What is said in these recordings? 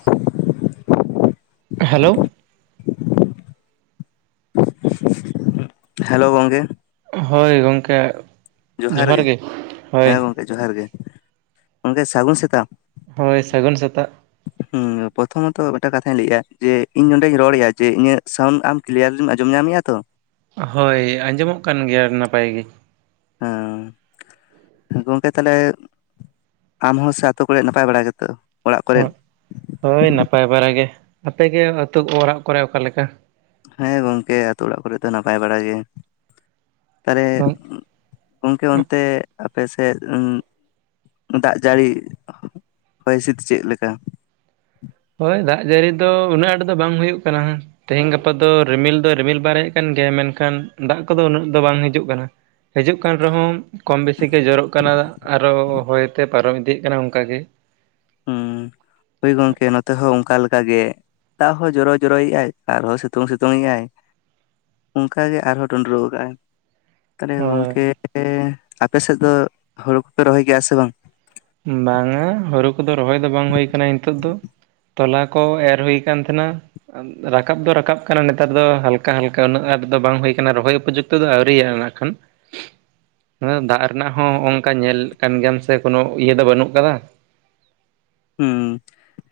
[inaudible] Hello hello ᱜᱚᱝᱠᱮ ᱦᱳᱭ ᱜᱚᱝᱠᱮ ᱡᱚᱦᱟᱨ ᱜᱮ, ᱦᱮᱸ ᱜᱚᱝᱠᱮ ᱡᱚᱦᱟᱨ ᱜᱮ, ᱜᱚᱝᱠᱮ ᱥᱟᱹᱜᱩᱱ ᱥᱮᱛᱟᱜ? ᱦᱳᱭ ᱥᱟᱹᱜᱩᱱ ᱥᱮᱛᱟᱜ, [inaudible] ᱮᱸ ᱯᱨᱚᱛᱷᱚᱢᱚᱛᱚ ᱢᱤᱫᱴᱟᱝ ᱠᱟᱛᱷᱟᱧ ᱞᱟᱹᱭᱮᱼᱟ, ᱡᱮ ᱤᱧ ᱱᱚᱸᱰᱮᱧ ᱨᱚᱲᱮᱼᱟ ᱡᱮ ᱤᱧᱟᱹᱜ ᱥᱟᱣᱩᱱᱰ ᱟᱢ ᱠᱤᱞᱭᱟᱹᱨᱞᱤ ᱟᱸᱡᱚᱢ ᱧᱟᱢᱮᱫᱼᱟ ᱛᱚ? ᱦᱳᱭ ᱟᱸᱡᱚᱢᱚᱜ ᱠᱟᱱ ᱜᱮᱭᱟ ᱱᱟᱯᱟᱭ ᱜᱮ ᱾ ᱦᱮᱸ ᱜᱚᱝᱠᱮ ᱛᱟᱦᱚᱞᱮ ᱟᱢ ᱦᱚᱸ ᱥᱟᱛᱳ ᱠᱚᱨᱮ ᱱᱟᱯᱟᱭ ᱵᱟᱲᱟ ᱜᱮᱛᱚ? ᱚᱲᱟᱜ ᱠᱚᱨᱮᱫ ᱦᱳᱸ ᱦᱳᱭ ᱱᱟᱯᱟᱭ ᱵᱟᱲᱟᱜ ᱜᱮ, ᱟᱯᱮᱜᱮ ᱟᱹᱛᱩ ᱚᱲᱟᱜ ᱠᱚᱨᱮ ᱚᱠᱟᱞᱮᱠᱟ? ᱦᱮᱸ ᱜᱚᱝᱠᱮ ᱟᱹᱛᱩ ᱚᱲᱟᱜ ᱠᱚᱨᱮ ᱫᱚ ᱱᱟᱯᱟᱭ ᱵᱟᱲᱟ ᱜᱮ ᱾ ᱛᱟᱦᱚᱞᱮ ᱜᱚᱝᱠᱮ ᱚᱱᱛᱮ ᱟᱯᱮ ᱥᱮᱫ ᱫᱟᱜ ᱡᱟᱹᱲᱤ, ᱦᱚᱭ ᱦᱤᱥᱤᱫ ᱪᱮᱫ ᱞᱮᱠᱟ? ᱦᱳᱭ ᱫᱟᱜ ᱡᱟᱹᱲᱤ ᱫᱚ ᱩᱱᱟᱹᱜ ᱟᱸᱴ ᱫᱚ ᱵᱟᱝ ᱦᱩᱭᱩᱜ ᱠᱟᱱᱟ᱾ ᱛᱮᱦᱮᱧ ᱜᱟᱯᱟ ᱫᱚ ᱨᱤᱢᱤᱞ ᱫᱚ ᱨᱤᱢᱤᱞ ᱵᱟᱨᱮᱡ ᱠᱟᱱ ᱜᱮᱭᱟ ᱢᱮᱱᱠᱷᱟᱱ ᱫᱟᱜ ᱠᱚᱫᱚ ᱩᱱᱟᱹᱜ ᱫᱚ ᱵᱟᱝ ᱦᱤᱡᱩᱜ ᱠᱟᱱᱟ᱾ ᱦᱤᱡᱩᱜ ᱠᱟᱱ ᱨᱮᱦᱚᱸᱢ ᱠᱚᱢ ᱵᱤᱥᱤ ᱜᱮᱡᱮᱨᱚᱜ ᱠᱟᱱᱟ ᱟᱨᱚ ᱦᱚᱭᱛᱮ ᱯᱟᱨᱚᱢ ᱤᱫᱤᱜ ᱠᱟᱱᱟ ᱚᱱᱠᱟᱜ ᱜᱮ᱾ ᱦᱩᱸ, ᱦᱳᱭ ᱜᱚᱝᱠᱮ ᱱᱚᱛᱮ ᱦᱚᱸ ᱚᱱᱠᱟ ᱞᱮᱠᱟᱜ ᱜᱮ᱾ ᱫᱟᱜ ᱦᱚᱸ ᱡᱚᱨᱚ ᱡᱚᱨᱚᱭᱮᱜᱼᱟᱭ ᱟᱨᱦᱚᱸ ᱥᱤᱛᱩᱝ ᱥᱤᱛᱩᱝᱮᱜᱼᱟᱭ᱾ ᱚᱝᱠᱟ ᱜᱮ ᱟᱨᱦᱚᱸ ᱰᱩᱸᱰᱨᱩᱜ ᱟᱠᱟᱜ ᱟᱭ᱾ ᱛᱟᱦᱞᱮ ᱦᱳᱭ ᱜᱚᱝᱠᱮ ᱟᱯᱮ ᱥᱮᱫ ᱫᱚ ᱦᱩᱲᱩ ᱠᱚᱯᱮ ᱨᱚᱦᱚᱭ ᱜᱮᱭᱟ ᱥᱮ ᱵᱟᱝ? ᱵᱟᱝᱟ, ᱦᱩᱲᱩ ᱠᱚᱫᱚ ᱨᱚᱦᱚᱭ ᱫᱚ ᱵᱟᱝ ᱦᱩᱭ ᱠᱟᱱᱟ ᱱᱤᱛᱚᱜ ᱫᱚ᱾ ᱛᱚᱞᱟ ᱠᱚ ᱮᱨ ᱦᱩᱭ ᱠᱟᱱ ᱛᱟᱸᱦᱮᱱᱟ᱾ ᱨᱟᱠᱟᱵ ᱫᱚ ᱨᱟᱠᱟᱵ ᱠᱟᱱᱟ ᱱᱮᱛᱟᱨ ᱫᱚ ᱦᱟᱞᱠᱟ ᱦᱟᱞᱠᱟ ᱩᱱᱟᱹᱜ ᱟᱸᱴ ᱫᱚ ᱵᱟᱝ ᱦᱩᱭ ᱟᱠᱟᱱᱟ ᱨᱚᱦᱚᱭ ᱩᱯᱚᱡᱩᱠᱛᱚ ᱫᱚ ᱟᱹᱣᱨᱤᱤᱭᱟ ᱱᱟᱜ ᱠᱷᱟᱱ᱾ [inaudible] ᱦᱮᱸ, ᱫᱟᱜ ᱨᱮᱱᱟᱜ ᱦᱚᱸ ᱦᱚᱜ-ᱚᱝᱠᱟ ᱧᱮᱞᱮᱫ ᱠᱟᱱ ᱜᱮᱭᱟᱢ ᱥᱮ ᱠᱳᱱᱳ ᱤᱭᱟᱹ ᱫᱚ ᱵᱟᱹᱱᱩᱜ ᱠᱟᱫᱟ᱾ ᱦᱩᱸ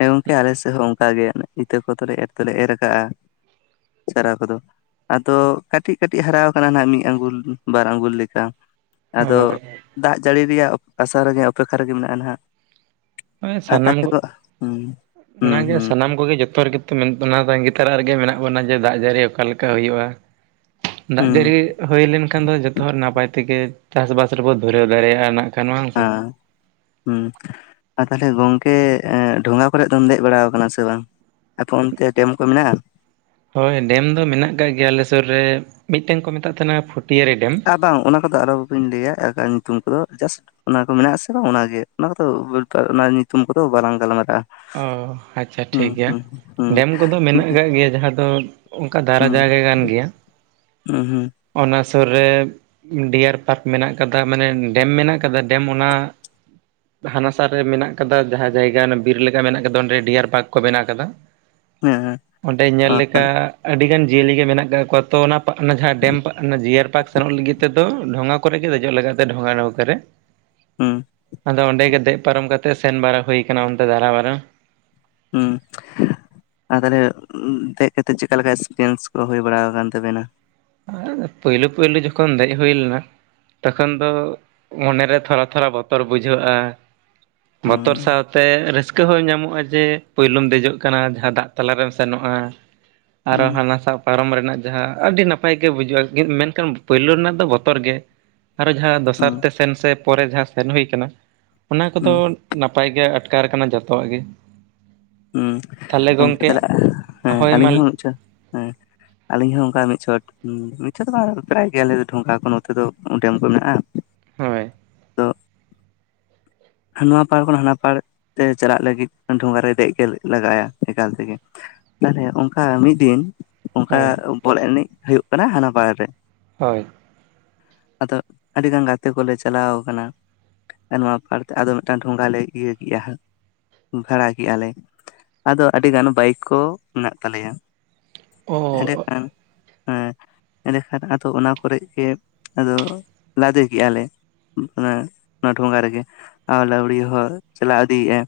ᱜᱚᱝᱠᱮ ᱟᱞᱮ ᱥᱮᱫ ᱦᱚᱸ ᱚᱱᱠᱟ ᱜᱮ ᱤᱛᱟᱹ ᱠᱚᱫᱚᱞᱮ ᱮᱨ ᱛᱮᱞᱮ ᱮᱨ ᱠᱟᱜᱼᱟ᱾ ᱪᱟᱨᱟ ᱠᱚᱫᱚ ᱟᱫᱚ ᱠᱟᱹᱴᱤᱡ ᱠᱟᱹᱴᱤᱡ ᱦᱟᱨᱟᱣ ᱠᱟᱱᱟ ᱱᱟᱜ ᱢᱤᱫ ᱟᱸᱜᱩᱞ ᱵᱟᱨ ᱟᱸᱜᱩᱞ ᱞᱮᱠᱟ ᱟᱫᱚ ᱦᱳᱭ ᱫᱟᱜ ᱡᱟᱹᱲᱤ ᱨᱮᱭᱟᱜ ᱟᱥᱟ ᱨᱮᱜᱮ ᱚᱯᱮᱠᱠᱷᱟ ᱨᱮᱜᱮ ᱢᱮᱱᱟᱜᱼᱟ ᱱᱟᱜ᱾ ᱦᱩᱸ, ᱥᱟᱱᱟᱢ ᱠᱚ ᱦᱩᱸ ᱦᱩᱸ ᱚᱱᱟᱜᱮ ᱦᱩᱸ ᱥᱟᱱᱟᱢ ᱠᱚᱜᱮ ᱡᱚᱛᱚ ᱨᱮᱜᱮ ᱚᱱᱟ ᱛᱺᱜᱤ ᱛᱟᱨᱟ ᱨᱮᱜᱮ ᱢᱮᱱᱟᱜ ᱵᱚᱱᱟ ᱡᱮ ᱫᱟᱜ ᱡᱟᱹᱲᱤ ᱚᱠᱟ ᱞᱮᱠᱟ ᱦᱩᱭᱩᱜᱼᱟ, ᱫᱟᱜ ᱦᱩᱸ ᱡᱟᱹᱲᱤ ᱦᱩᱭ ᱞᱮᱱᱠᱷᱟᱱ ᱫᱚ ᱡᱚᱛᱚ ᱦᱚᱲ ᱱᱟᱯᱟᱭ ᱛᱮᱜᱮ ᱪᱟᱥ-ᱵᱟᱥ ᱨᱮᱵᱚ ᱫᱷᱩᱨᱟᱹᱣ ᱫᱟᱲᱮᱭᱟᱜᱼᱟ ᱱᱟᱜ᱾ ᱠᱷᱟᱱ ᱵᱟᱝ ᱥᱮ ᱦᱮᱸ᱾ ᱦᱩᱸ, ᱟᱨ ᱛᱟᱦᱞᱮ ᱜᱚᱝᱠᱮ ᱮᱸ ᱰᱷᱚᱸᱜᱟ ᱠᱚᱨᱮ ᱫᱚᱢ ᱫᱮᱡ ᱵᱟᱲᱟᱣ ᱟᱠᱟᱱᱟ ᱥᱮ ᱵᱟᱝ? ᱟᱯᱮ ᱚᱱᱛᱮ ᱰᱮᱢ ᱠᱚ ᱢᱮᱱᱟᱜᱼᱟ? ᱦᱳᱭ ᱰᱮᱢ ᱫᱚ ᱢᱮᱱᱟᱜ ᱠᱟᱜ ᱜᱮᱭᱟ ᱟᱞᱮ ᱥᱩᱨ ᱨᱮ, ᱢᱤᱫᱴᱟᱹᱝ ᱠᱚ ᱢᱮᱛᱟᱜ ᱛᱟᱦᱮᱱᱟ ᱯᱷᱩᱴᱭᱟᱹᱨᱤ ᱰᱮᱢ᱾ ᱟᱨ ᱵᱟᱝ ᱚᱱᱟ ᱠᱚᱫᱚ ᱟᱞᱚ ᱵᱮᱱ ᱞᱟᱹᱭᱟ ᱮᱴᱟᱜ ᱧᱩᱛᱩᱢ ᱠᱚᱫᱚ, ᱡᱟᱥᱴ ᱚᱱᱟ ᱠᱚ ᱢᱮᱱᱟᱜ-ᱟ ᱥᱮ ᱵᱟᱝ ᱚᱱᱟᱜᱮ, ᱚᱱᱟ ᱠᱚᱫᱚ ᱵᱮᱯᱟᱨ ᱚᱱᱟ ᱧᱩᱛᱩᱢ ᱠᱚᱫᱚ ᱵᱟᱞᱟᱝ ᱜᱟᱞᱢᱟᱨᱟᱜᱼᱟ᱾ ᱚ, ᱟᱪᱪᱷᱟ ᱦᱩᱸ ᱴᱷᱤᱠ ᱜᱮᱭᱟ᱾ ᱦᱩᱸ ᱦᱩᱸ ᱰᱮᱢ ᱠᱚᱫᱚ ᱢᱮᱱᱟᱜ ᱟᱠᱟᱜ ᱜᱮᱭᱟ ᱡᱟᱦᱟᱸ ᱫᱚ ᱚᱝᱠᱟ ᱫᱷᱟᱨᱟ ᱦᱩᱸ ᱡᱟᱭᱜᱟ ᱠᱟᱱ ᱜᱮᱭᱟ᱾ ᱦᱩᱸ ᱦᱩᱸ᱾ ᱚᱱᱟ ᱥᱩᱨ ᱨᱮ ᱰᱤᱭᱟᱨ ᱯᱟᱨᱠ ᱢᱮᱱᱟᱜ ᱠᱟᱫᱟ, ᱢᱟᱱᱮ ᱰᱮᱢ ᱢᱮᱱᱟᱜ ᱠᱟᱫᱟ ᱰᱮᱢ ᱚᱱᱟ ᱦᱟᱱᱟᱥᱟ ᱨᱮ ᱢᱮᱱᱟᱜ ᱠᱟᱫᱟ ᱡᱟᱦᱟᱸ ᱡᱟᱭᱜᱟ ᱚᱱᱟ ᱵᱤᱨ ᱞᱮᱠᱟ ᱢᱮᱱᱟᱜ ᱟᱠᱟᱫᱟ ᱚᱸᱰᱮ ᱰᱤᱭᱟᱨ ᱯᱟᱨᱠ ᱠᱚ ᱵᱮᱱᱟ ᱠᱟᱫᱟ᱾ ᱦᱮᱸ ᱚᱸᱰᱮ ᱧᱮᱞ ᱟᱨ ᱞᱮᱠᱟ ᱛᱟᱦᱞᱮ ᱟᱹᱰᱤ ᱜᱟᱱ ᱡᱤᱭᱟᱹᱞᱤ ᱜᱮ ᱢᱮᱱᱟᱜ ᱠᱟᱜ ᱠᱚᱣᱟ, ᱛᱚ ᱚᱱᱟ ᱡᱟᱦᱟᱸ ᱰᱮᱢ ᱡᱤᱭᱟᱨ ᱯᱟᱨᱠ ᱥᱮᱱᱚᱜ ᱞᱟᱹᱜᱤᱫ ᱛᱮᱫᱚ ᱰᱷᱚᱸᱜᱟ ᱠᱚᱨᱮᱜᱮ ᱫᱮᱡᱚᱜ ᱞᱟᱜᱟᱜ ᱛᱮ ᱰᱷᱚᱸᱜᱟ ᱱᱟᱹᱣᱠᱟᱹ ᱨᱮ᱾ ᱦᱩᱸ᱾ ᱟᱫᱚ ᱚᱸᱰᱮ ᱜᱮ ᱫᱮᱡ ᱯᱟᱨᱚᱢ ᱠᱟᱛᱮᱜ ᱥᱮᱱ ᱵᱟᱨᱟ ᱦᱩᱭ ᱟᱠᱟᱱᱟ ᱚᱱᱛᱮ ᱫᱟᱨᱟᱵᱟᱨᱟ᱾ ᱦᱩᱸ᱾ ᱟᱨ ᱛᱟᱦᱞᱮ ᱫᱮᱡ ᱠᱟᱛᱮᱫ ᱪᱮᱠᱟ ᱞᱮᱠᱟ ᱮᱠᱥᱯᱮᱨᱤᱭᱮᱱᱥ ᱠᱚ ᱦᱩᱭ ᱵᱟᱲᱟ ᱟᱠᱟᱱ ᱛᱟᱵᱮᱱᱟ? ᱯᱳᱭᱞᱳ ᱯᱳᱭᱞᱳ ᱡᱚᱠᱷᱚᱱ ᱫᱮᱡ ᱦᱩᱭᱞᱮᱱᱟ ᱛᱚᱠᱷᱚᱱ ᱫᱚ ᱢᱚᱱᱮ ᱨᱮ ᱛᱷᱚᱲᱟ ᱛᱷᱚᱲᱟ ᱵᱚᱛᱚᱨ ᱵᱩᱡᱷᱟᱹᱜᱼᱟ᱾ ᱵᱚᱛᱚᱨ ᱦᱩᱸ ᱥᱟᱶᱛᱮ ᱨᱟᱹᱥ ᱠᱟᱹ ᱦᱚᱸ ᱧᱟᱢᱚᱜᱼᱟ ᱡᱮ ᱯᱳᱭᱞᱳᱢ ᱫᱮᱡᱚᱜ ᱠᱟᱱᱟ ᱡᱟᱦᱟᱸ ᱫᱟᱜ ᱛᱟᱞᱟᱨᱮᱢ ᱥᱮᱱᱚᱜᱼᱟ᱾ ᱟᱨᱚ ᱦᱩᱸ ᱦᱟᱱᱟᱥᱟ ᱯᱟᱨᱚᱢ ᱨᱮᱱᱟᱜ ᱡᱟᱦᱟᱸ ᱟᱹᱰᱤ ᱱᱟᱯ ᱯᱟᱭ ᱜᱮ ᱵᱩᱡᱷᱟᱹᱜ-ᱟ, ᱢᱮᱱᱠᱷᱟᱱ ᱯᱳᱭᱞᱳ ᱨᱮᱱᱟᱜ ᱫᱚ ᱵᱚᱛᱚᱨ ᱜᱮ᱾ ᱟᱨᱚ ᱡᱟᱦᱟᱸ ᱫᱚᱥᱟᱨ ᱦᱩᱸ ᱛᱮ ᱥᱮᱱ ᱥᱮ ᱯᱚᱨᱮ ᱡᱟᱦᱟᱸ ᱥᱮᱱ ᱦᱩᱭ ᱠᱟᱱᱟ᱾ ᱚᱱᱟ ᱠᱚᱫᱚ ᱦᱩᱸ ᱱᱟᱯᱟᱭ ᱜᱮ ᱟᱴᱠᱟᱨ ᱟᱠᱟᱱᱟ ᱡᱚᱛᱚᱣᱟᱜ ᱜᱮ᱾ ᱛᱟᱦᱚᱞᱮ ᱜᱚᱝᱠᱮ ᱜᱚᱢᱠᱮ ᱛᱟᱦᱞᱮ, ᱦᱮ, ᱸ ᱦᱳᱭ ᱢᱟ ᱟᱹᱞᱤᱧ ᱦᱚᱸ ᱟᱪᱪᱷᱟ, ᱦᱮᱸ᱾ ᱟᱞᱤᱧ ᱦᱚᱸ ᱚᱝᱠᱟ ᱢᱤᱫ ᱪᱷᱚᱴ, ᱢᱤᱫ ᱪᱷᱚᱴ ᱫᱚ ᱵᱟᱝᱟ ᱯᱨᱟᱭ ᱜᱮ ᱟᱞᱮ ᱫᱚ ᱰᱷᱚᱸᱜᱟ ᱠᱚ ᱱᱚᱛᱮ ᱫᱚ ᱰᱮᱢ ᱠᱚ ᱢᱮᱱᱟᱜᱼᱟ᱾ ᱦᱳᱭ᱾ ᱛᱚ ᱱᱚᱣᱟ ᱯᱟᱲ ᱠᱷᱚᱱ ᱦᱟᱱᱟ ᱯᱟᱲ ᱛᱮ ᱪᱟᱞᱟᱜ ᱞᱟᱹᱜᱤᱫ ᱰᱷᱚᱸᱜᱟᱨᱮ ᱫᱮᱡ ᱜᱮ ᱞᱟᱜᱟᱭᱟ ᱮᱠᱟᱞ ᱛᱮᱜᱮ᱾ ᱛᱟᱦᱞᱮ ᱚᱱᱠᱟ ᱢᱤᱫ ᱫᱤᱱ, ᱚᱱᱠᱟ ᱦᱳᱭ ᱵᱚᱞ ᱮᱱᱮᱡ ᱦᱩᱭᱩᱜ ᱠᱟᱱᱟ ᱦᱟᱱᱟ ᱯᱟᱲ ᱨᱮ᱾ ᱦᱳᱭ᱾ ᱟᱫᱚ ᱟᱹᱰᱤ ᱜᱟᱱ ᱜᱟᱛᱮ ᱠᱚᱞᱮ ᱪᱟᱞᱟᱣ ᱠᱟᱱᱟ ᱮ ᱱᱚᱣᱟ ᱯᱟᱨᱠ ᱟᱫᱚ ᱢᱤᱫᱴᱟᱝ ᱰᱷᱚᱸᱜᱟ ᱞᱮ ᱤᱭᱟᱹ ᱠᱮᱜᱼᱟ ᱦᱟᱸᱜ ᱵᱷᱟᱲᱟ ᱠᱮᱜᱼᱟ ᱞᱮ ᱟᱫᱚ ᱟᱹᱰᱤ ᱜᱟᱱ ᱵᱟᱭᱤᱠ ᱠᱚ ᱢᱮᱱᱟᱜ ᱛᱟᱞᱮᱭᱟ᱾ ᱚ ᱮᱸᱰᱮᱠᱷᱟᱱ ᱦᱮᱸ, ᱮᱸᱰᱮᱠᱷᱟᱱ ᱟᱫᱚ ᱚᱱᱟ ᱠᱚᱨᱮᱜ ᱜᱮ ᱟᱫᱚ ᱞᱟᱫᱮ ᱠᱮᱜᱼᱟ ᱞᱮ᱾ ᱚᱱᱮ ᱚᱱᱟ ᱰᱷᱚᱸᱜᱟ ᱨᱮᱜᱮ ᱟᱨ ᱞᱟᱹᱣᱲᱤ ᱦᱚᱸ ᱪᱟᱞᱟᱣ ᱤᱫᱤᱭᱮᱜ-ᱟᱭ,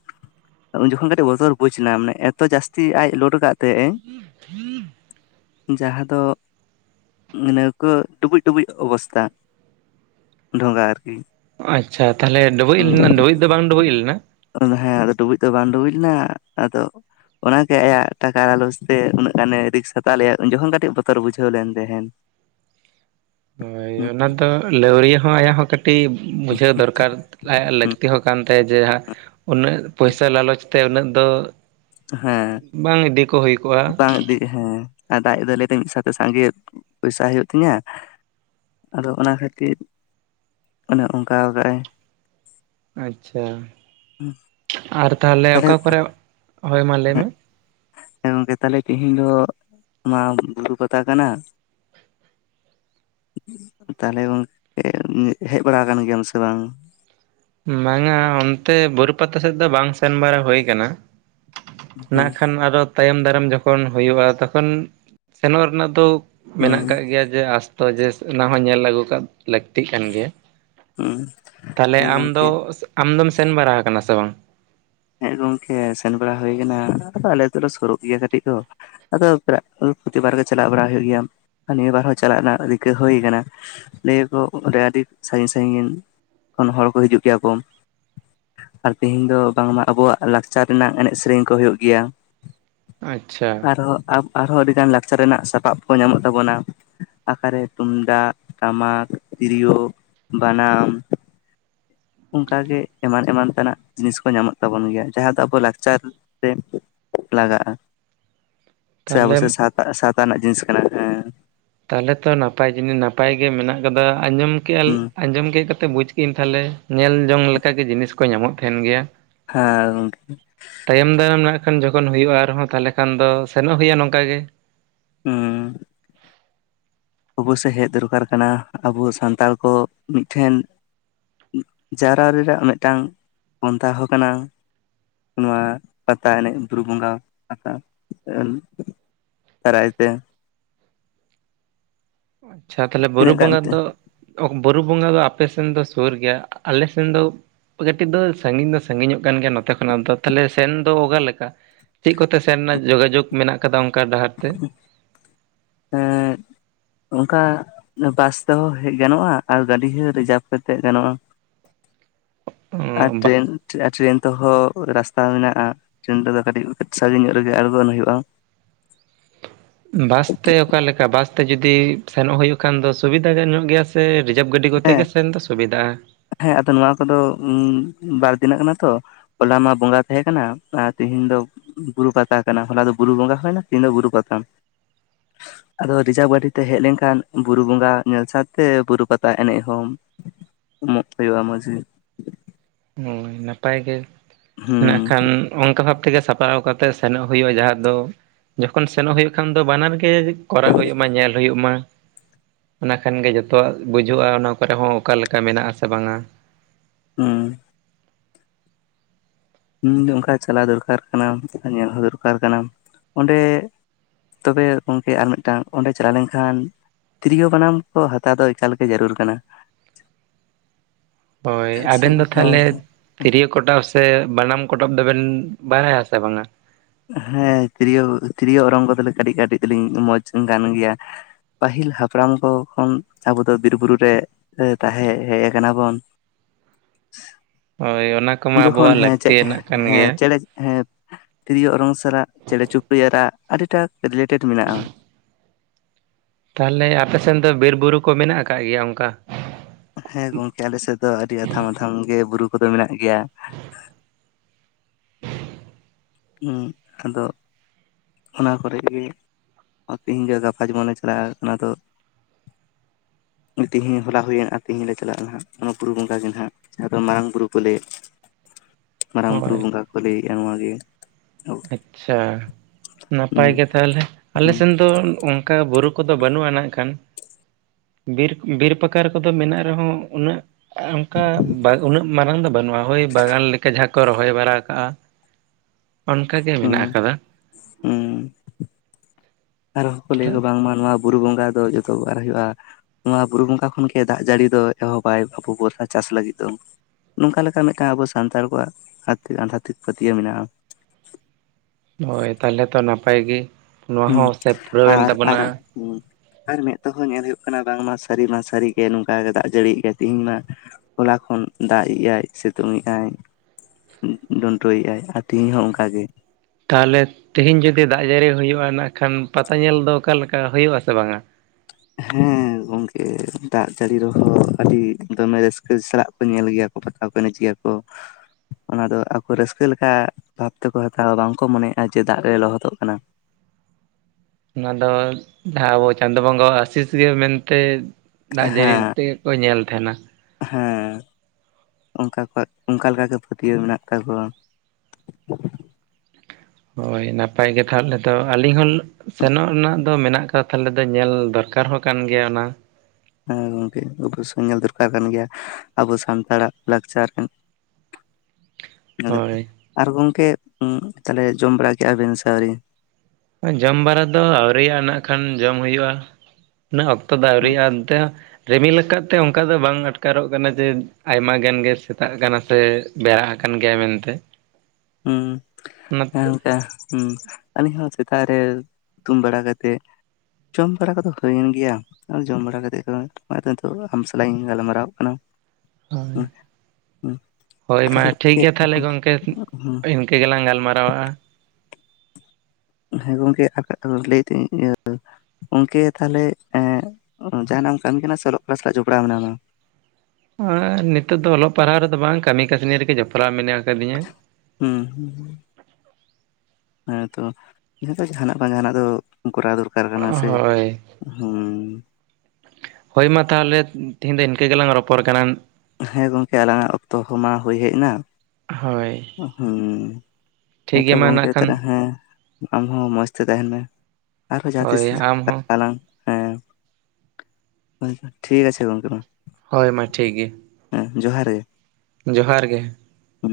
ᱩᱱ ᱡᱚᱠᱷᱚᱱ ᱠᱟᱹᱴᱤᱡ ᱵᱚᱛᱚᱨ ᱵᱩᱡᱽ ᱱᱟ, ᱢᱟᱱᱮ ᱮᱛᱚ ᱡᱟᱹᱥᱛᱤ ᱟᱡ ᱞᱳᱰ ᱠᱟᱫ ᱛᱟᱦᱮᱸᱜ ᱮ ᱡᱟᱦᱟᱸ ᱫᱚ ᱱᱟᱹᱣᱠᱟᱹ ᱰᱩᱵᱩᱡ ᱰᱩᱵᱩᱡ ᱚᱵᱚᱥᱛᱟ ᱰᱷᱚᱸᱜᱟ ᱟᱨᱠᱤ᱾ ᱟᱪᱪᱷᱟ ᱛᱟᱦᱚᱞᱮ ᱰᱩᱵᱩᱡ ᱞᱮᱱᱟ ᱰᱩᱵᱩᱡ ᱫᱚ ᱵᱟᱝ ᱰᱩᱵᱩᱡ ᱞᱮᱱᱟ? ᱟᱫᱚ ᱦᱮᱸ ᱟᱫᱚ ᱰᱩᱵᱩᱡ ᱫᱚ ᱵᱟᱝ ᱰᱩᱵᱩᱡ ᱞᱮᱱᱟ, ᱟᱫᱚ ᱚᱱᱟ ᱜᱮ ᱟᱭᱟᱜ ᱴᱟᱠᱟ ᱞᱟᱞᱚᱪ ᱛᱮ ᱩᱱᱟᱹᱜ ᱜᱟᱱᱮ ᱨᱤᱠᱥ ᱦᱟᱛᱟᱣ ᱞᱮᱭᱟᱭ ᱩᱱ ᱡᱚᱠᱷᱚᱱ ᱠᱟᱹᱴᱤᱡ ᱵᱚᱛᱚᱨ ᱵᱩᱡᱷᱟᱹᱣ ᱞᱮᱱ ᱛᱟᱦᱮᱸᱱ᱾ ᱦᱳᱭ, ᱦᱩᱸ ᱚᱱᱟ ᱫᱚ ᱞᱟᱹᱣᱨᱤᱭᱟᱹ ᱦᱚᱸ ᱟᱭᱟᱜ ᱦᱚᱸ ᱠᱟᱹᱴᱤᱡ ᱵᱩᱡᱷᱟᱹᱣ ᱫᱚᱨᱠᱟᱨ᱾ ᱞᱟᱭᱟᱜ ᱦᱩᱸ ᱞᱟᱹᱠᱛᱤ ᱦᱚᱸ ᱠᱟᱱ ᱛᱟᱭᱟ ᱡᱮ ᱩᱱᱟᱹᱜ ᱯᱚᱭᱥᱟ ᱞᱟᱞᱚᱪ ᱛᱮ ᱩᱱᱟᱹᱜ ᱫᱚ ᱦᱮᱸ᱾ ᱵᱟᱝ ᱤᱫᱤᱠ ᱠᱚ ᱦᱩ ᱵᱟᱝ ᱤᱫᱤ ᱦᱮᱸ ᱟᱡ ᱫᱚ ᱞᱟᱹᱭ ᱛᱟᱹᱧ ᱢᱤᱫ ᱥᱟᱶᱛᱮ ᱥᱟᱸᱜᱮ ᱯᱚᱭᱥᱟ ᱦᱩᱭᱩᱜ ᱛᱤᱧᱟ, ᱟᱫᱚ ᱚᱱᱟ ᱠᱷᱟᱹᱛᱤᱨ ᱚᱱᱮ ᱚᱝᱠᱟ ᱠᱟᱜᱼᱟᱭ᱾ ᱟᱪᱪᱷᱟ, ᱟᱨ ᱛᱟᱦᱚᱞᱮ ᱛᱟᱦᱞᱮ ᱚᱠᱟ ᱠᱚᱨᱮᱜ, ᱦᱳᱭ ᱢᱟ ᱞᱟᱹᱭᱢᱮ᱾ ᱦᱮᱸ ᱜᱚᱝᱠᱮ ᱛᱟᱦᱚᱞᱮ ᱛᱤᱦᱤᱧ ᱫᱚ ᱚᱱᱟ ᱵᱩᱨᱩ ᱯᱟᱛᱟ ᱠᱟᱱᱟ, ᱛᱟᱦᱚᱞᱮ ᱜᱚᱝᱠᱮ ᱦᱮᱡ ᱵᱟᱲᱟ ᱠᱟᱱ ᱜᱮᱭᱟᱢ ᱥᱮ ᱵᱟᱝ? ᱵᱟᱝᱼᱟ ᱚᱱᱛᱮ ᱵᱩᱨᱩ ᱯᱟᱛᱟ ᱥᱮᱫ ᱫᱚ ᱵᱟᱝ ᱥᱮᱱ ᱵᱟᱲᱟ ᱦᱩᱭ ᱠᱟᱱᱟ᱾ ᱦᱩᱸ ᱱᱟᱜᱼᱠᱷᱟᱱ ᱟᱨᱚ ᱛᱟᱭᱚᱢ ᱫᱟᱨᱟᱢ ᱡᱚᱠᱷᱚᱱ ᱦᱩᱭᱩᱜᱼᱟ, ᱛᱚᱠᱷᱚᱱ ᱥᱮᱱᱚᱜ ᱨᱮᱱᱟᱜ ᱫᱚ ᱦᱩᱸ ᱢᱮᱱᱟᱜ ᱠᱟᱜ ᱜᱮᱭᱟ ᱡᱮ ᱟᱥ ᱛᱚ ᱡᱮ ᱚᱱᱟ ᱦᱚᱸ ᱧᱮᱞ ᱟᱹᱜᱩ ᱠᱫ ᱞᱟᱹᱠᱛᱤᱜ ᱠᱟᱱ ᱜᱮᱭᱟ᱾ ᱦᱩᱸ ᱦᱮᱸ ᱜᱚᱢᱠᱮ᱾ ᱩᱥ ᱟᱢᱫᱢ ᱥᱮᱱ ᱵᱟᱲᱟ ᱠᱟᱱᱟ ᱥᱮ ᱵᱟᱝ? ᱦᱮᱸ ᱜᱚᱝᱠᱮ ᱥᱮᱱ ᱵᱟᱲᱟ ᱦᱩᱭ ᱠᱟᱱᱟ, ᱟᱫᱚ ᱟᱞᱮ ᱫᱚᱞᱮ ᱥᱩᱨᱩᱜ ᱜᱮᱭᱟ ᱠᱟᱹᱴᱤᱡ ᱫᱚ, ᱟᱫᱚ ᱯᱨᱟ ᱯᱨᱚᱛᱤᱵᱟᱨ ᱜᱮ ᱪᱟᱞᱟᱣ ᱵᱟᱲᱟ ᱦᱩᱭᱩᱜ ᱜᱮᱭᱟ, ᱟᱨ ᱱᱤᱭᱟᱹ ᱵᱟᱨ ᱦᱚᱸ ᱪᱟᱞᱟᱜ ᱨᱮᱱᱟᱜ ᱨᱤᱠᱟᱹ ᱦᱩᱭ ᱠᱟᱱᱟ᱾ ᱞᱟ. ᱭ ᱟᱠᱚ [unintelligible] ᱰᱤᱯ ᱥᱟᱹᱜᱤᱧ ᱥᱟᱹᱜᱤᱧ ᱠᱷᱚᱱ ᱦᱚᱲ ᱠᱚ ᱦᱤᱡᱩᱜ ᱜᱮᱭᱟ ᱠᱚ᱾ ᱟᱨ ᱛᱮᱤᱦᱮᱧ ᱫᱚ ᱵᱟᱝᱢᱟ ᱟᱵᱚᱣᱟᱜ ᱞᱟᱠᱪᱟᱨ ᱨᱮᱱᱟᱜ ᱮᱱᱮᱡ ᱥᱮᱨᱮᱧ ᱠᱚ ᱦᱩᱭᱩᱜ ᱜᱮᱭᱟ, ᱟᱪᱪᱷᱟ ᱟᱨᱦᱚᱸ ᱟᱵ ᱟᱨᱦᱚᱸ ᱟᱹᱰᱤ ᱜᱟᱱ ᱞᱟᱠᱪᱟᱨ ᱨᱮᱱᱟᱜ ᱥᱟᱯᱟᱵ ᱠᱚ ᱧᱟᱢᱚᱜ ᱛᱟᱵᱚᱱᱟ᱾ ᱟᱠᱟᱨᱮ ᱛᱩᱢᱫᱟᱜ, ᱴᱟᱢᱟᱠ, ᱛᱤᱨᱭᱳ, ᱵᱟᱱᱟᱢ, ᱩᱱᱠᱟᱜᱮ ᱮᱢᱟᱱ ᱮᱢᱟᱱ ᱛᱮᱱᱟᱜ ᱡᱤᱱᱤᱥ ᱠᱚ ᱧᱟᱢᱚᱜ ᱛᱟᱵᱚᱱ ᱜᱮᱭᱟ, ᱡᱟᱦᱟᱸ ᱫᱚ ᱟᱵᱚ ᱞᱟᱠᱪᱟᱨ ᱨᱮ ᱞᱟᱜᱟᱜᱼᱟ, ᱥᱮ ᱟᱵᱚ ᱥᱮ ᱛᱟᱦᱚᱞᱮ ᱥᱟᱶᱛᱟ ᱨᱮᱱᱟᱜ ᱡᱤᱱᱤᱥ ᱠᱟᱱᱟ ᱦᱮᱸ᱾ ᱛᱟᱦᱚᱞᱮ ᱛᱚ ᱱᱟᱯᱟᱭ ᱡᱤᱱᱤᱥ ᱱᱟᱯᱟᱭ ᱜᱮ ᱢᱮᱱᱟᱜ ᱠᱟᱫᱟ, ᱟᱸᱡᱚᱢ ᱠᱮᱜᱼᱟ ᱦᱩᱸ ᱟᱸᱡᱚᱢ ᱠᱮᱫ ᱠᱟᱛᱮ ᱵᱩᱡ ᱠᱤᱱ ᱛᱟᱦᱚᱞᱮ ᱧᱮᱞ ᱡᱚᱝ ᱞᱮᱠᱟᱜᱮ ᱡᱤᱱᱤᱥ ᱠᱚ ᱧᱟᱢᱚᱜ ᱛᱟᱦᱮᱸᱱ ᱜᱮᱭᱟ᱾ ᱦᱮᱸ ᱜᱚᱝᱠᱮ᱾ ᱛᱟᱭᱚᱢ ᱫᱟᱨᱟᱢ ᱱᱟᱜᱼᱠᱷᱟᱱ ᱡᱚᱠᱷᱚᱱ ᱦᱩᱭᱩᱜᱼᱟ ᱟᱨᱦᱚᱸ ᱛᱟᱦᱚᱞᱮ ᱠᱷᱟᱱ ᱫᱚ ᱥᱮᱱᱚᱜ ᱦᱩᱭᱩᱜᱼᱟ ᱱᱚᱝᱠᱟ ᱜᱮ᱾ ᱦᱩᱸ᱾ ᱚᱵᱚᱥᱥᱳᱭ ᱦᱮᱡ ᱫᱚᱨᱠᱟᱨ ᱠᱟᱱᱟ, ᱟᱵᱚ ᱥᱟᱱᱛᱟᱲ ᱠᱚ ᱢᱤᱫ ᱴᱷᱮᱱ ᱡᱟᱣᱨᱟ ᱨᱮᱭᱟᱜ ᱢᱤᱫᱴᱟᱝ ᱯᱚᱱᱛᱷᱟ ᱦᱚᱸ ᱠᱟᱱᱟ᱾ ᱱᱚᱣᱟ ᱯᱟᱛᱟ ᱮᱱᱮᱡ ᱵᱩᱨᱩ ᱵᱚᱸᱜᱟ ᱯᱟᱛᱟ [unintelligible] ᱫᱟᱨᱟᱭ ᱛᱮ᱾ ᱟᱪᱪᱷᱟ ᱛᱟᱦᱚᱞᱮ ᱵᱩᱨᱩ ᱛᱤᱱᱟᱹᱜ ᱜᱟᱱ ᱵᱚᱸᱜᱟ ᱛᱮ ᱫᱚ ᱵᱩᱨᱩ ᱵᱚᱸᱜᱟ ᱫᱚ ᱟᱯᱮ ᱥᱮᱱ ᱫᱚ ᱥᱩᱨ ᱜᱮᱭᱟ ᱟᱞᱮ ᱥᱮᱱ ᱫᱚ ᱠᱟᱹᱴᱤᱡ ᱫᱚ ᱥᱟᱺᱜᱤᱧ ᱫᱚ ᱥᱟᱺᱜᱤᱧᱚᱜ ᱠᱟᱱ ᱜᱮᱭᱟ ᱱᱚᱛᱮ ᱠᱷᱚᱱᱟᱜ ᱫᱚ ᱛᱟᱦᱞᱮ ᱥᱮᱱ ᱫᱚ ᱚᱠᱟ ᱞᱮᱠᱟ? ᱪᱮᱫ ᱠᱚᱛᱮ ᱥᱮᱱ ᱨᱮᱱᱟᱜ ᱡᱳᱜᱟ-ᱡᱳᱜᱽ ᱢᱮᱱᱟᱜ ᱟᱠᱟᱫᱟ ᱚᱱᱠᱟ ᱰᱟᱦᱟᱨ ᱛᱮ? ᱮᱸᱜ ᱚᱱᱠᱟ ᱵᱟᱥ ᱛᱮᱦᱚᱸ ᱦᱮᱡ ᱜᱟᱱᱚᱜᱼᱟ ᱟᱨ ᱜᱟᱹᱰᱤ ᱦᱚᱸ ᱨᱤᱡᱟᱵᱷ ᱠᱟᱛᱮᱫ ᱜᱟᱱᱚᱜᱼᱟ ᱾ ᱟᱨ ᱴᱨᱮᱱ ᱟᱨ ᱴᱨᱮᱱ ᱛᱮᱦᱚᱸ ᱨᱟᱥᱛᱟ ᱢᱮᱱᱟᱜᱼᱟ, ᱴᱨᱮᱱ ᱨᱮᱫᱚ ᱠᱟᱹᱴᱤᱡ ᱥᱟᱹᱜᱤᱧ ᱧᱚᱜ ᱨᱮᱜᱮ ᱟᱬᱜᱚᱱ ᱦᱩᱭᱩᱜᱼᱟ ᱾ ᱵᱟᱥᱛᱮ ᱚᱠᱟᱞᱮᱠᱟ ᱵᱟᱥᱛᱮ ᱡᱩᱫᱤ ᱥᱮᱱᱚᱜ ᱦᱩᱭᱩᱜ ᱠᱷᱟᱱ ᱫᱚ ᱥᱩᱵᱤᱫᱷᱟ ᱜᱟᱱ ᱧᱚᱜ ᱜᱮᱭᱟ ᱥᱮ? ᱥᱮ ᱨᱤᱡᱟᱵᱽ ᱜᱟᱹᱰᱤ ᱠᱚᱛᱮᱜ ᱦᱮᱸ ᱜᱮ ᱥᱮᱱ ᱫᱚ ᱥᱩᱵᱤᱫᱟᱜᱼᱟ? ᱦᱮᱸ ᱟᱫᱚ ᱱᱚᱣᱟ ᱠᱚᱫᱚ ᱵᱟᱨ ᱫᱤᱱᱟᱜ ᱠᱟᱱᱟ ᱛᱚ ᱾ ᱦᱚᱞᱟ ᱢᱟ ᱵᱚᱸᱜᱟ ᱛᱟᱦᱮᱸ ᱠᱟᱱᱟ, ᱛᱮᱦᱮᱧ ᱫᱚ ᱵᱩᱨᱩ ᱯᱟᱛᱟ ᱠᱟᱱᱟ, ᱦᱚᱞᱲ ᱫᱚ ᱵᱩᱨᱩ ᱵᱚᱸᱜᱟ ᱦᱩᱭᱱᱟ ᱛᱤᱦᱤᱧ ᱫᱚ ᱵᱩᱨᱩ ᱯᱟᱛᱟ ᱾ ᱟᱫᱚ ᱨᱤᱡᱟᱨᱵᱷ ᱜᱟᱹᱰᱤᱛᱮ ᱦᱮᱡ ᱞᱮᱱᱠᱷᱟᱱ ᱵᱩᱨᱩ ᱵᱚᱸᱜᱟ ᱧᱮᱞ ᱥᱟᱶᱛᱮ ᱵᱩᱨᱩ ᱯᱟᱛᱟ ᱮᱱᱮᱡ ᱦᱚᱸ ᱢᱚᱜ ᱦᱳᱭᱳᱜ-ᱟ ᱢᱚᱡᱽ ᱜᱮ ᱾ ᱦᱩᱸ ᱱᱟᱯᱟᱭ ᱜᱮ ᱦᱩᱸ ᱱᱟᱜ ᱠᱷᱟᱱ ᱚᱱᱠᱟ ᱵᱷᱟᱵ ᱛᱮᱜᱮ ᱥᱟᱯ ᱲᱟᱣ ᱠᱟᱛᱮ ᱥᱮᱱᱚᱜ ᱦᱩᱭᱩᱜᱼᱟ ᱡᱟᱦᱟᱸ ᱫᱚ ᱡᱚᱠᱷᱚᱱ ᱥᱮᱱᱚᱜ ᱦᱩᱭᱩᱜ ᱠᱷᱟᱱ ᱫᱚ ᱵᱟᱱᱟᱨ ᱜᱮ ᱠᱚᱨᱟᱣ ᱦᱩᱭᱩᱜ ᱢᱟ ᱧᱮᱞ ᱦᱩᱭᱩᱜ ᱢᱟ ᱾ ᱚᱱᱟ ᱠᱷᱟᱱ ᱜᱮ ᱡᱚᱛᱚᱣᱟᱜ ᱵᱩᱡᱷᱩᱜᱼᱟ ᱚᱱᱟ ᱠᱚᱨᱮ ᱦᱚᱸ ᱚᱠᱟ ᱞᱮᱠᱟ ᱢᱮᱱᱟᱜ ᱟᱥᱮ ᱵᱟᱝᱟ ᱾ ᱦᱩᱸ ᱾ ᱤᱧ ᱫᱚ ᱚᱱᱠᱟ ᱪᱟᱞᱟᱣ ᱫᱚᱨᱠᱟᱨ ᱠᱟᱱᱟ ᱧᱮᱞ ᱦᱚᱸ ᱫᱚᱨᱠᱟᱨ ᱠᱟᱱᱟ ᱚᱸᱰᱮ ᱛᱚᱵᱮ ᱜᱚᱢᱠᱮ ᱟᱨ ᱢᱤᱫᱴᱟᱝ ᱚᱸᱰᱮ ᱪᱟᱞᱟᱣ ᱞᱮᱱᱠᱷᱟᱱ ᱛᱤᱨᱭᱳ ᱵᱟᱱᱟᱢ ᱠᱚ ᱦᱟᱛᱟᱣ ᱫᱚ ᱮᱠᱟᱞ ᱜᱮ ᱡᱟᱹᱨᱩᱲ ᱠᱟᱱᱟ ᱾ ᱦᱳᱭ, ᱟᱵᱮᱱ ᱫᱚ ᱦᱮᱸ ᱛᱟᱦᱞᱮ‌ ᱛᱤᱨᱭᱳ ᱠᱚᱴᱟᱵ ᱥᱮ ᱵᱟᱱᱟᱢ ᱠᱚᱴᱟᱵ ᱫᱚᱵᱮᱱ ᱵᱟᱰᱟᱭᱟ ᱥᱮ ᱵᱟᱝᱟ? ᱦᱮᱸ ᱛᱤᱨᱭᱳ ᱛᱤᱨᱭᱳ ᱚᱨᱚᱝ ᱠᱚᱫᱚ ᱠᱟᱹᱴᱤᱡ ᱠᱟᱹᱴᱤᱡ ᱫᱚᱞᱤᱧ ᱢᱚᱡᱽ ᱜᱟᱱ ᱜᱮᱭᱟ ᱾ ᱯᱟᱹᱦᱤᱞ ᱦᱟᱯᱲᱟᱢ ᱠᱚ ᱠᱷᱚᱱ ᱟᱵᱚ ᱫᱚ ᱵᱤᱨᱼᱵᱩᱨᱩ ᱨᱮ ᱛᱟᱦᱮᱸ ᱦᱮᱡ ᱟᱠᱟᱱᱟ ᱵᱚᱱ ᱾ ᱦᱳᱭ ᱚᱱᱟ ᱠᱚᱢᱟ ᱡᱚᱠᱷᱚᱱ ᱟᱵᱚᱣᱟᱜ ᱦᱮᱸ ᱪᱮᱫ ᱞᱟᱹᱠᱛᱤᱭᱟᱱᱟᱜ ᱦᱮᱸ ᱠᱟᱱ ᱜᱮᱭᱟ [unintelligible] ᱦᱮᱸ ᱛᱤᱨᱭᱳ ᱚᱨᱚᱝ ᱥᱟᱞᱟᱜ ᱪᱮᱬᱮ ᱪᱩᱯᱨᱤ ᱭᱟᱜ ᱨᱟᱜ ᱟᱹᱰᱤᱴᱟᱜ ᱨᱤᱞᱮᱴᱮᱰ ᱢᱮᱱᱟᱜᱼᱟ ᱾ ᱛᱟᱦᱞᱮ ᱟᱯᱮ ᱥᱮᱱ ᱫᱚ ᱵᱤᱨ ᱵᱩᱨᱩ ᱠᱚ ᱢᱮᱱᱟᱜ ᱟᱠᱟᱫ ᱜᱮᱭᱟ ᱚᱱᱠᱟ? ᱦᱮᱸ ᱜᱚᱝᱠᱮ ᱟᱞᱮ ᱥᱮᱫ ᱫᱚ ᱟᱹᱰᱤ ᱟᱫᱷᱟᱢ ᱟᱫᱷᱟᱢ ᱜᱮ ᱵᱩᱨᱩ ᱠᱚᱫᱚ ᱢᱮᱱᱟᱜ ᱜᱮᱭᱟ ᱾ ᱩᱸ ᱟᱫᱚ ᱚᱱᱟ ᱠᱚᱨᱮ ᱜᱮ ᱛᱤᱦᱤᱧ ᱫᱚ ᱜᱟᱯᱟ ᱡᱮᱢᱚᱱᱮ ᱪᱟᱞᱟᱜ-ᱟ ᱚᱱᱟ ᱫᱚ ᱛᱤᱦᱤᱧ ᱦᱚᱞᱟ ᱦᱩᱭᱮᱱᱟ ᱟᱨ ᱛᱮᱦᱤᱧ ᱞᱮ ᱪᱟᱞᱟᱜᱼᱟ ᱱᱷᱟᱜ, ᱚᱱᱟ ᱵᱩᱨᱩ ᱵᱚᱸᱜᱟ ᱜᱮ ᱱᱟᱦᱟᱜ ᱾ ᱟᱫᱚ ᱢᱟᱨᱟᱝ ᱵᱩᱨᱩ ᱠᱚ ᱞᱟᱹᱭᱮᱫ ᱾ ᱢᱟᱨᱟᱝ ᱵᱩᱨᱩ ᱦᱳᱭ ᱵᱚᱸᱜᱟ ᱠᱚ ᱞᱟᱹᱭᱮᱫᱼᱟ ᱱᱚᱣᱟ ᱜᱮ ᱾ ᱟᱪᱪᱷᱟ ᱦᱩᱸ ᱱᱟᱯᱟᱭ ᱜᱮ ᱛᱟᱦᱚᱞᱮ ᱾ ᱟᱞᱮ ᱦᱩᱸ ᱥᱮᱱ ᱫᱚ ᱚᱱᱠᱟ ᱵᱩᱨᱩ ᱠᱚᱫᱚ ᱵᱟᱹᱱᱩᱜᱼᱟ ᱱᱟᱜ ᱠᱷᱟᱱ ᱾ ᱵᱤᱨ ᱵᱤᱨ ᱯᱟᱠᱟᱨ ᱠᱚᱫᱚ ᱢᱮᱱᱟᱜ ᱨᱮᱦᱚᱸ ᱩᱱᱟᱹᱜ ᱚᱱᱠᱟ ᱵᱟ ᱩᱱᱟᱹᱜ ᱢᱟᱨᱟᱝ ᱫᱚ ᱵᱟᱹᱱᱩᱜᱼᱟ ᱦᱳᱭ ᱵᱟᱜᱟᱱ ᱞᱮᱠᱟ ᱡᱟᱦᱟᱸᱭ ᱠᱚ ᱨᱚᱦᱚᱭ ᱵᱟᱲᱟ ᱠᱟᱜᱼᱟ ᱾ ᱚᱱᱠᱟ ᱜᱮ ᱦᱩᱸ ᱢᱮᱱᱟᱜ ᱟᱠᱟᱫᱟ ᱾ ᱦᱩᱸ ᱾ ᱟᱨᱦᱚᱸ ᱠᱚ ᱞᱟᱹᱭᱟ ᱵᱟᱝᱢᱟ ᱱᱚᱣᱟ ᱵᱩᱨᱩ ᱵᱚᱸᱜᱟ ᱫᱚ ᱡᱚᱛᱚ ᱵᱟᱨ ᱦᱩᱭᱩᱜᱼᱟ ᱱᱚᱣᱟ ᱵᱩᱨᱩ ᱵᱚᱸᱜᱟ ᱠᱷᱚᱱ ᱜᱮ ᱫᱟᱜ ᱡᱟᱹᱲᱤ ᱫᱚ ᱮᱦᱚᱵᱟᱭ ᱟᱵᱚ ᱵᱚᱨᱥᱟ ᱪᱟᱥ ᱞᱟᱹᱜᱤᱫ ᱫᱚ ᱾ ᱱᱚᱝᱠᱟ ᱞᱮᱠᱟ ᱢᱤᱫᱴᱟᱝ ᱟᱵᱚ ᱥᱟᱱᱛᱟᱲ ᱠᱚᱣᱟᱜ ᱟᱛᱷᱤᱠ ᱟᱸᱫᱷᱟᱛᱷᱤᱠ ᱯᱟᱹᱛᱭᱟᱹᱣ ᱢᱮᱱᱟᱜᱼᱟ ᱾ ᱦᱳᱭ ᱛᱟᱦᱚᱞᱮ ᱛᱚ ᱱᱟᱯᱟᱭ ᱜᱮ ᱱᱚᱣᱟ ᱦᱩᱸ ᱦᱚᱸ ᱥᱮᱴ ᱯᱩᱨᱟᱹᱣᱮᱱ ᱟᱨ ᱛᱟᱵᱚᱱᱟ ᱟᱨ ᱾ ᱦᱩᱸ ᱾ ᱟᱨ ᱢᱮᱫ ᱛᱮᱦᱚᱸ ᱧᱮᱞ ᱦᱩᱭᱩᱜ ᱠᱟᱱᱟ ᱵᱟᱝᱢᱟ ᱥᱟᱹᱨᱤ ᱢᱟ ᱥᱟᱹᱨᱤᱜᱮ ᱱᱚᱝᱠᱟ ᱜᱮ ᱫᱟᱜ ᱡᱟᱹᱲᱤᱭᱮᱜ ᱜᱮ ᱛᱮᱦᱤᱧ ᱢᱟ ᱦᱚᱞᱟ ᱠᱷᱚᱱ ᱫᱟᱜ ᱮᱸᱜ ᱟᱭ ᱥᱤᱛᱩᱝ ᱮᱫ ᱟᱭ ᱾ ᱰᱩᱱᱴᱚᱭᱮᱫᱼᱟᱭ, ᱟᱨ ᱛᱮᱦᱤᱧ ᱦᱚᱸ ᱚᱱᱠᱟ ᱜᱮ ᱾ ᱛᱟᱦᱚᱞᱮ ᱛᱮᱦᱮᱤᱧ ᱡᱩᱫᱤ ᱫᱟᱜ ᱡᱟᱹᱲᱤ ᱦᱩᱭᱩᱜᱼᱟ ᱱᱟᱜ ᱠᱷᱟᱱ ᱯᱟᱛᱟ ᱧᱮᱞ ᱫᱚ ᱚᱠᱟ ᱞᱮᱠᱟ ᱦᱩᱭᱩᱜ ᱟᱥᱮ ᱵᱟᱝᱟ? ᱦᱮᱸ ᱜᱚᱝᱠᱮ ᱫᱟᱜ ᱡᱟᱹᱲᱤ ᱨᱮᱦᱚᱸ ᱟᱹᱰᱤ ᱫᱚᱢᱮ ᱨᱟᱹᱥᱠᱟᱹ ᱥᱟᱞᱟᱜ ᱠᱚ ᱧᱮᱞ ᱜᱮᱭᱟ ᱾ ᱯᱟᱛᱟ ᱠᱚ ᱮᱱᱮᱡ ᱜᱮᱭᱟ ᱠᱚ ᱾ ᱚᱱᱟ ᱫᱚ ᱟᱠᱚ ᱨᱟᱹᱥᱠᱟᱹ ᱞᱮᱠᱟ ᱵᱷᱟᱵᱽ ᱛᱮᱠᱚ ᱦᱟᱛᱟᱣᱟ, ᱵᱟᱝᱠᱚ ᱢᱚᱱᱮᱭᱟᱜᱼᱟ ᱡᱮ ᱫᱟᱜ ᱨᱮ ᱞᱚᱦᱚᱫᱚᱜ ᱠᱟᱱᱟ, ᱚᱱᱟ ᱫᱚ ᱡᱟᱦᱟᱸ ᱟᱵᱚ ᱪᱟᱸᱫᱚ ᱵᱚᱸᱜᱟᱣᱟᱜ ᱟᱥᱤᱥ ᱜᱮ ᱢᱮᱱᱛᱮ ᱫᱟᱜ ᱡᱟᱹᱲᱤ ᱛᱮᱹᱜᱮᱹᱠᱚ ᱧᱮᱞ ᱛᱟᱦᱮᱱᱟ᱾ ᱮᱸᱦᱮᱸ, ᱚᱱᱠᱟ ᱠᱚᱣᱟᱜ ᱚᱱᱠᱟ ᱞᱮᱠᱟ ᱜᱮ ᱯᱟᱹᱛᱭᱟᱹᱣ ᱢᱮᱱᱟᱜ ᱛᱟᱠᱚᱣᱟ, ᱦᱳᱭ, ᱱᱟᱯᱟᱭ ᱜᱮ ᱛᱟᱦᱚᱞᱮ ᱛᱚ, ᱟᱹᱞᱤᱧ ᱦᱚᱸ ᱥᱮᱱᱚᱜ ᱨᱮᱱᱟᱜ ᱫᱚ ᱢᱮᱱᱟᱜ ᱟᱠᱟ ᱛᱟᱞᱮ ᱫᱟᱹ ᱧᱮᱞ ᱫᱚᱨᱠᱟᱨ ᱦᱚᱸ ᱠᱟᱱ ᱜᱮᱭᱟ ᱚᱱᱟ, ᱦᱮᱸ, ᱜᱚᱝᱠᱮ ᱳᱵᱳᱥᱥᱳ ᱧᱮᱞ ᱫᱚᱨᱠᱟᱨ ᱠᱟᱱ ᱜᱮᱭᱟ, ᱟᱵᱚ ᱥᱟᱱᱛᱟᱲᱟᱜ ᱞᱟᱠᱪᱟᱨ [inaudible] ᱧᱟᱫᱚ ᱦᱳᱭ ᱟᱨ ᱜᱚᱝᱠᱮ ᱩᱸ ᱛᱟᱞᱮ ᱡᱚᱢ ᱵᱟᱲᱟ ᱠᱮᱜᱼᱟ ᱵᱤᱱ ᱥᱮ ᱟᱹᱣᱨᱤ? ᱚᱸᱭ ᱡᱚᱢ ᱵᱟᱨᱟ ᱫᱚ ᱟᱹᱣᱨᱤᱭᱟ ᱱᱟᱜ ᱠᱷᱟᱱ ᱡᱚᱢ ᱦᱩᱭᱩᱜᱼᱟ᱾ ᱱᱟᱹᱜ ᱚᱠᱛᱚ ᱫᱚ ᱦᱩᱸ ᱟᱣᱨᱤᱭᱟᱜᱼᱟ ᱮᱱᱛᱮ ᱦᱚᱸ ᱨᱤᱢᱤ ᱞᱟᱠᱟᱫ ᱛᱮ ᱚᱱᱠᱟ ᱫᱚ ᱵᱟᱝ ᱟᱴᱠᱟᱨᱚᱜ ᱠᱟᱱᱟ, ᱡᱮ ᱟᱭᱢᱟ ᱜᱟᱱ ᱜᱮ ᱥᱮᱛᱟᱜ ᱟᱠᱟᱱᱟ ᱥᱮ- -ᱵᱮᱨᱟ ᱟᱠᱟᱱ ᱜᱮᱭᱟ ᱢᱮᱱᱛᱮ! ᱩᱸ ᱚᱱᱟᱛᱮ ᱮᱸ, ᱭᱟᱜ ᱦᱩᱸ, ᱟᱹᱞᱤᱧ ᱥᱮᱛᱟᱜ ᱨᱮ ᱛᱩᱢ ᱵᱟᱲᱟ ᱠᱟᱛᱮᱜ ᱡᱚᱢ ᱵᱟᱲᱟ ᱠᱚᱫᱚ ᱦᱩᱭᱮᱱ ᱜᱮᱭᱟ, ᱩᱸ, ᱡᱚᱢ ᱵᱟᱲᱟ ᱠᱟᱛᱮᱫ ᱜᱳᱸ [unintelligible] ᱱᱤᱛᱚᱜ ᱟᱢ ᱥᱟᱞᱟᱜ ᱤᱧ ᱜᱟᱞᱢᱟᱨᱟᱣ ᱠᱟᱱᱟ [unintelligible] ᱦᱳᱭ, ᱦᱩᱸ ᱦᱩᱸ ᱦᱳᱭ ᱢᱟ ᱛᱟᱦᱞᱮ ᱴᱷᱤᱠ ᱜᱚᱝᱠᱮ ᱜᱮᱭᱟ ᱛᱷᱟᱞᱮ ᱜᱚᱝᱠᱮ- ᱦᱩᱸ -ᱤᱱᱠᱟᱹ ᱜᱮᱞᱟᱝ ᱜᱟᱞᱢᱟᱨᱟᱣᱟᱜᱼᱟ᱾ ᱦᱮᱸ, ᱜᱚᱝᱠᱮ [unintelligible] ᱞᱟᱹᱭ ᱛᱤᱧ [unintelligible] ᱤᱭᱟᱹ ᱜᱚᱝᱠᱮ ᱛᱟᱦᱞᱮ ᱮᱸᱜ ᱩᱸ ᱡᱟᱦᱱᱟᱜ ᱮᱢ ᱠᱟᱹᱢᱤ ᱠᱟᱱᱟ ᱥᱮ [unintelligible] ᱚᱞᱚᱜ ᱯᱟᱲᱦᱟᱜ [unintelligible] ᱥᱟᱞᱟᱜ ᱡᱚᱯᱲᱟᱣ ᱢᱮᱱᱟᱢᱟ? ᱦᱚᱸ ᱱᱤᱛᱳᱜ ᱫᱚ ᱚᱞᱚᱜ ᱯᱟᱨᱦᱟᱣ ᱨᱮᱫᱚ ᱵᱟᱝ, ᱠᱟᱹᱢᱤ ᱠᱟᱹᱥᱱᱤ ᱨᱮᱜᱮ ᱡᱚᱯᱨᱟᱣ ᱢᱮᱱᱟᱜ ᱟᱠᱟᱫᱤᱧᱟᱹ᱾ ᱩᱸ, ᱦᱮᱸ ᱛᱚ [unintelligible] ᱡᱟᱦᱟᱱᱟᱜ ᱵᱟᱝ ᱡᱟᱦᱟᱱᱟᱜ ᱫᱚ ᱠᱚᱨᱟᱣ ᱫᱚᱨᱠᱟᱨ ᱠᱟᱱᱟ ᱥᱮ, ᱦᱳᱭ ᱦᱩᱸ, ᱦᱳᱭ ᱢᱟ ᱛᱟᱦᱞᱮ ᱩᱸ ᱛᱤᱦᱤᱧ ᱫᱚ ᱤᱱᱠᱟᱹ ᱜᱮᱞᱟᱝ ᱨᱚᱯᱚᱨ ᱠᱟᱱᱟ, ᱦᱮᱸ, ᱜᱚᱝᱠᱮ ᱟᱞᱟᱝᱟᱜ ᱚᱠᱛᱚ ᱦᱚᱸ ᱢᱟ ᱦᱩᱭ ᱦᱮᱡ ᱮᱱᱟ, ᱦᱳᱭ, ᱦᱩᱸ ᱴᱷᱤᱠ ᱦᱮᱸᱛᱚ ᱜᱮᱭᱟ ᱢᱟ ᱱᱟᱜ ᱜᱚᱝᱠᱮ ᱠᱷᱟᱱ ᱛᱟᱨᱮ ᱦᱮᱸ ᱟᱢ ᱦᱚᱸ ᱢᱚᱡᱽ ᱛᱮ ᱛᱟᱦᱮᱱ ᱢᱮ, ᱟᱨᱦᱚ ᱡᱟᱦᱟ ᱛᱤᱥ ᱦᱳᱭ ᱟᱢ ᱦᱚᱸ ᱟᱞᱟᱝ ᱦᱳᱭ, ᱴᱷᱤᱠ ᱟᱪᱷᱮ ᱜᱚᱝᱠᱮ ᱢᱟᱦ᱾ ᱦᱳᱭ, ᱢᱟ ᱴᱷᱤᱠ ᱜᱮᱭᱟ, ᱦᱮᱸ ᱡᱚᱦᱟᱨ ᱜᱮ, ᱡᱚᱦᱟᱨ ᱜᱮ᱾ ᱦᱩᱸ